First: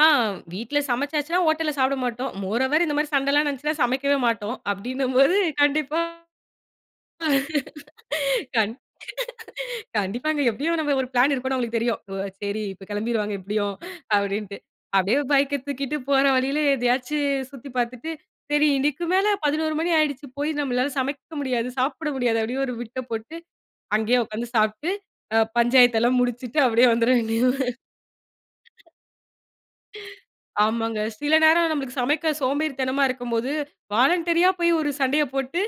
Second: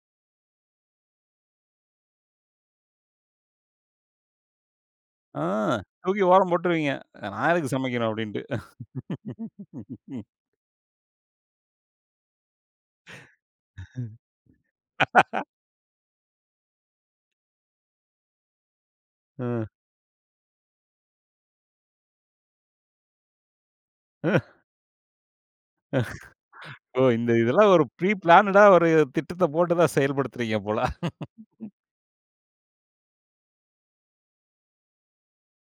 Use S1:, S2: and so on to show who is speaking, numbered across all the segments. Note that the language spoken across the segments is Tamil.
S1: ஆ வீட்ல சமைச்சாச்சுன்னா ஹோட்டல்ல சாப்ட மாட்டோம். மோரோவெர், இந்த மாரி சண்டலாம் நடந்துச்சுனா சமைக்கவே மாட்டோம். அப்டின்னும்போது,
S2: ஆ
S1: கண்டிப்பா
S2: தூக்கி ஓரம்போட்ருவீங்க. நான் எதுக்குச் சமைக்கணும் அப்டின்ட்டு.
S1: கண் கண்டிப்பாங்க, எப்டியும் நம்ம ஒரு பிளான் இருக்குனு அவுங்களுக்கு தெரியும். ஓ! செரி இப்ப கிளம்பிருவாங்க எப்டியும் அப்டின்ட்டு, அப்டியே பைக் எடுத்துக்கிட்டு போற வழில எதயாச்சு சுத்தி பாத்துட்டு, செரி இன்னைக்கு மேல
S2: ம்.
S1: 11 மணி ஆயிடுச்சு போய் நம்மளால சமைக்க முடியாது, சாப்ட முடியாது அப்படியே ஒரு பிட்ட போட்டு, அங்கே
S2: அ,
S1: உக்காந்து சாப்ட்டு, அ பஞ்சாயத்தலாம் முடிச்சுட்டு அப்டியே
S2: ஓ!
S1: வந்துர
S2: இந்த
S1: வேண்டியது.
S2: இதெலாம் ஒரு ப்ரி பிளான்டா ஒரு திட்டத்த போட்டுதான் செயல்படுத்துறீங்க போல.
S1: ஆமாங்க. சில நேரம் நமக்கு சமைக்க சோம்பேறித்தனமா இருக்கும்போது வாலண்டறியா போயி ஒரு சண்டய போட்டு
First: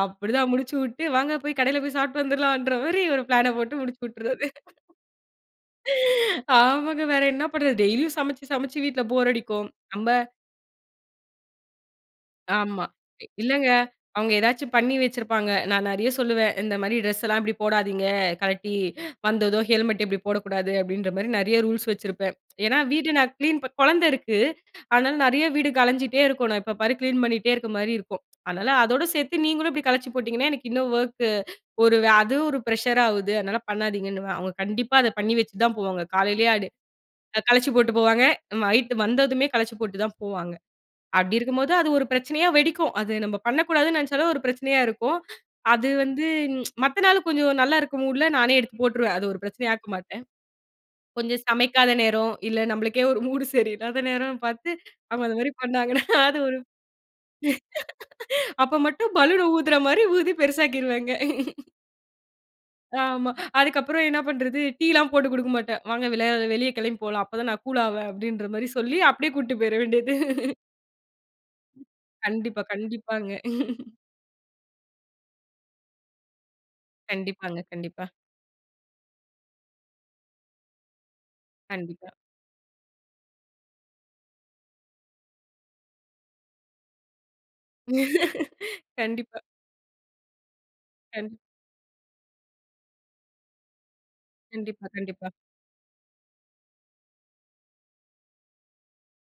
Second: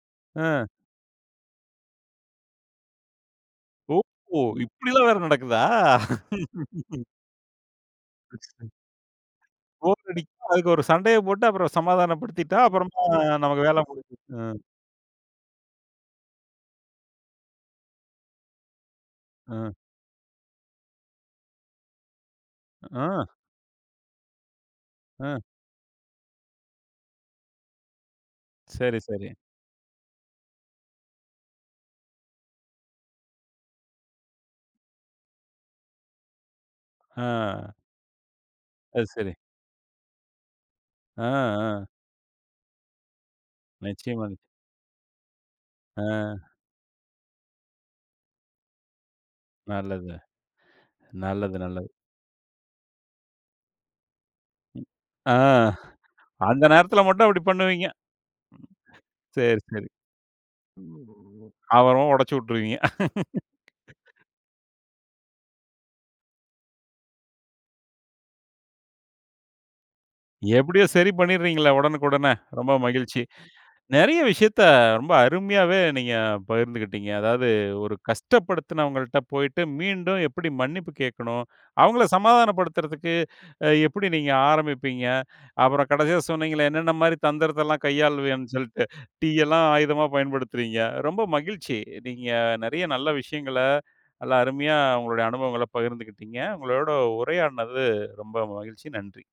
S1: அப்டித்தான்
S2: அ.
S1: முடிச்சுவுட்டு வாங்க போயி கடைல போயி சாப்ட்டு வந்துடலாம்ன்ற மாரி ஒரு பிளான்ன போட்டு
S2: ஓ!
S1: முடிச்சுவிட்டுடுறது.
S2: இப்படில்லாம் வேற நடக்குதா?
S1: ஆமாங்க, வேற என்ன பண்றது, டெய்லியும் சமச்சு சமச்சு வீட்ல போர் அடிக்கும்.
S2: போர்
S1: நம்ம
S2: அடிக்கும். அதுக்கு ஒரு சண்டயப் போட்டு அப்றம் சமாதானப்படுத்திட்டா
S1: ஆமா.
S2: அப்றம் நமக்கு
S1: இல்லங்க
S2: வேல முடிஞ்சுடும்.
S1: அவுங்க
S2: ஆ.
S1: எதாச்சு பண்ணி வச்சிருப்பாங்க. நான் நெறைய சொல்லுவேன், இந்த மாரி டிரஸ்லாம் இப்டி போடாதீங்க. கழட்டி வந்ததும்
S2: ஆ.
S1: ஹெல்மெட் இப்டி போடக் கூடாது, அப்டின்ற மாரி நெறைய ரூல்ஸ் வச்சிருப்பேன். ஏன்னா வீடு
S2: ஆ.
S1: நான் கிளீன் குழந்த இருக்கு, அதுனால
S2: ஆ.
S1: நெறைய வீடு கழஞ்சிட்டே இருக்கும். எப்ப பாரு கிளீன் பண்ணிட்டே இருக்க மாரி இருக்கும். அதுனால
S2: சரி.
S1: அதோட
S2: சரி.
S1: சேத்து நீங்களும் இப்டி கழிச்சு போட்டிங்கன்னா எனக்கு இன்னும் வொர்க் ஒரு அது ஒரு பிரஷர் ஆகுது, அதுனால பண்ணாதீங்கன்னு. அவுங்க கண்டிப்பா அத பண்ணி வச்சுதான் போவாங்க. காலலேயே அது கழச்சு
S2: ஆ.
S1: போட்டுப் போவாங்க. நைட்
S2: அது செரி.
S1: வந்ததுமே கழச்சு போட்டுதான் போவாங்க.
S2: ஆ.
S1: அப்டி இருக்கும்போது
S2: அ.
S1: அது ஒரு பிரச்சனயா வெடிக்கும். அத நம்ம பண்ணக்கூடாதுன்னு நினச்சாலே
S2: நிச்சயமா.
S1: ஒரு பிரச்சனயா இருக்கும். அது வந்து
S2: ஆ.
S1: மத்த நாள் கொஞ்சம் நல்லா இருக்கும் மூட்ல நானே எடுத்துப் போட்ருவேன். அது ஒரு பிரச்சனயாக்க
S2: நல்லது.
S1: மாட்டேன். கொஞ்சம்
S2: நல்லது நல்லது.
S1: சமைக்காத நேரம், இல்ல நம்மளுக்கே ஒரு மூட் சரியில்லாத நேரம் பாத்து அவங்க
S2: ஆ.
S1: அந்த மாரி பண்ணாங்கன்னா அது ஒரு
S2: அந்த நேரத்துல மட்டும் அப்படி பண்ணுவீங்க.
S1: அப்ப மட்டும் பலூன்
S2: செரி
S1: ஊதற
S2: செரி.
S1: மாரி ஊதி பெருசாக்கிருவேங்க.
S2: அப்றம் ஒடச்சுவிட்ருவீங்க.
S1: ஆமா, அதுக்கப்றம் என்ன பண்றது, டீலாம் போட்டுக் குடுக்க மாட்டேன். வாங்க வெளியே வெளிய கெளம்பிப் போலாம். அப்பதான் நான் கூல் ஆவேன், அப்டின்ற மாரி சொல்லி அப்டியே கூட்டு போயிடவேண்டியது.
S2: எப்டியோ செரி பண்ணிடுறீங்கள ஒடனுக்குடனே.
S1: கண்டிப்பா,
S2: ரொம்ப மகிழ்ச்சி.
S1: கண்டிப்பாங்க.
S2: நெறய விஷயத்த ரொம்ப அருமையாவே நீங்கப் பகிர்ந்துக்கிட்டீங்க. அதாவது
S1: கண்டிப்பாங்க,
S2: ஒரு
S1: கண்டிப்பா.
S2: கஷ்டப்படுத்தினவங்கள்ட்ட போயிட்டு மீண்டும் எப்டி மன்னிப்பு கேக்கணும், அவங்கள
S1: கண்டிப்பா.
S2: சமாதானப்படுத்துறதுக்கு அ எப்டி நீங்க ஆரம்பிப்பீங்க. அப்றம் கடசியா சொன்னீங்கல, "என்னென்ன மாரி தந்திரத்தல்லாம் கையாள்வீங்கன்னு" சொல்லிட்டு,
S1: கண்டிப்பா.
S2: டீயலாம் ஆயுதமா பயன்படுத்துறீங்க. ரொம்ப
S1: கண்டிப்
S2: மகிழ்ச்சி. நீங்க நெறய நல்ல விஷயங்கள நல்ல அருமயா
S1: கண்டிப்பா
S2: உங்களுடைய
S1: கண்டிப்பா.
S2: அனுபவங்கள்ல பகிர்ந்துக்கிட்டீங்க. உங்களோட உரையாடுனது ரொம்ப மகிழ்ச்சி. நன்றி.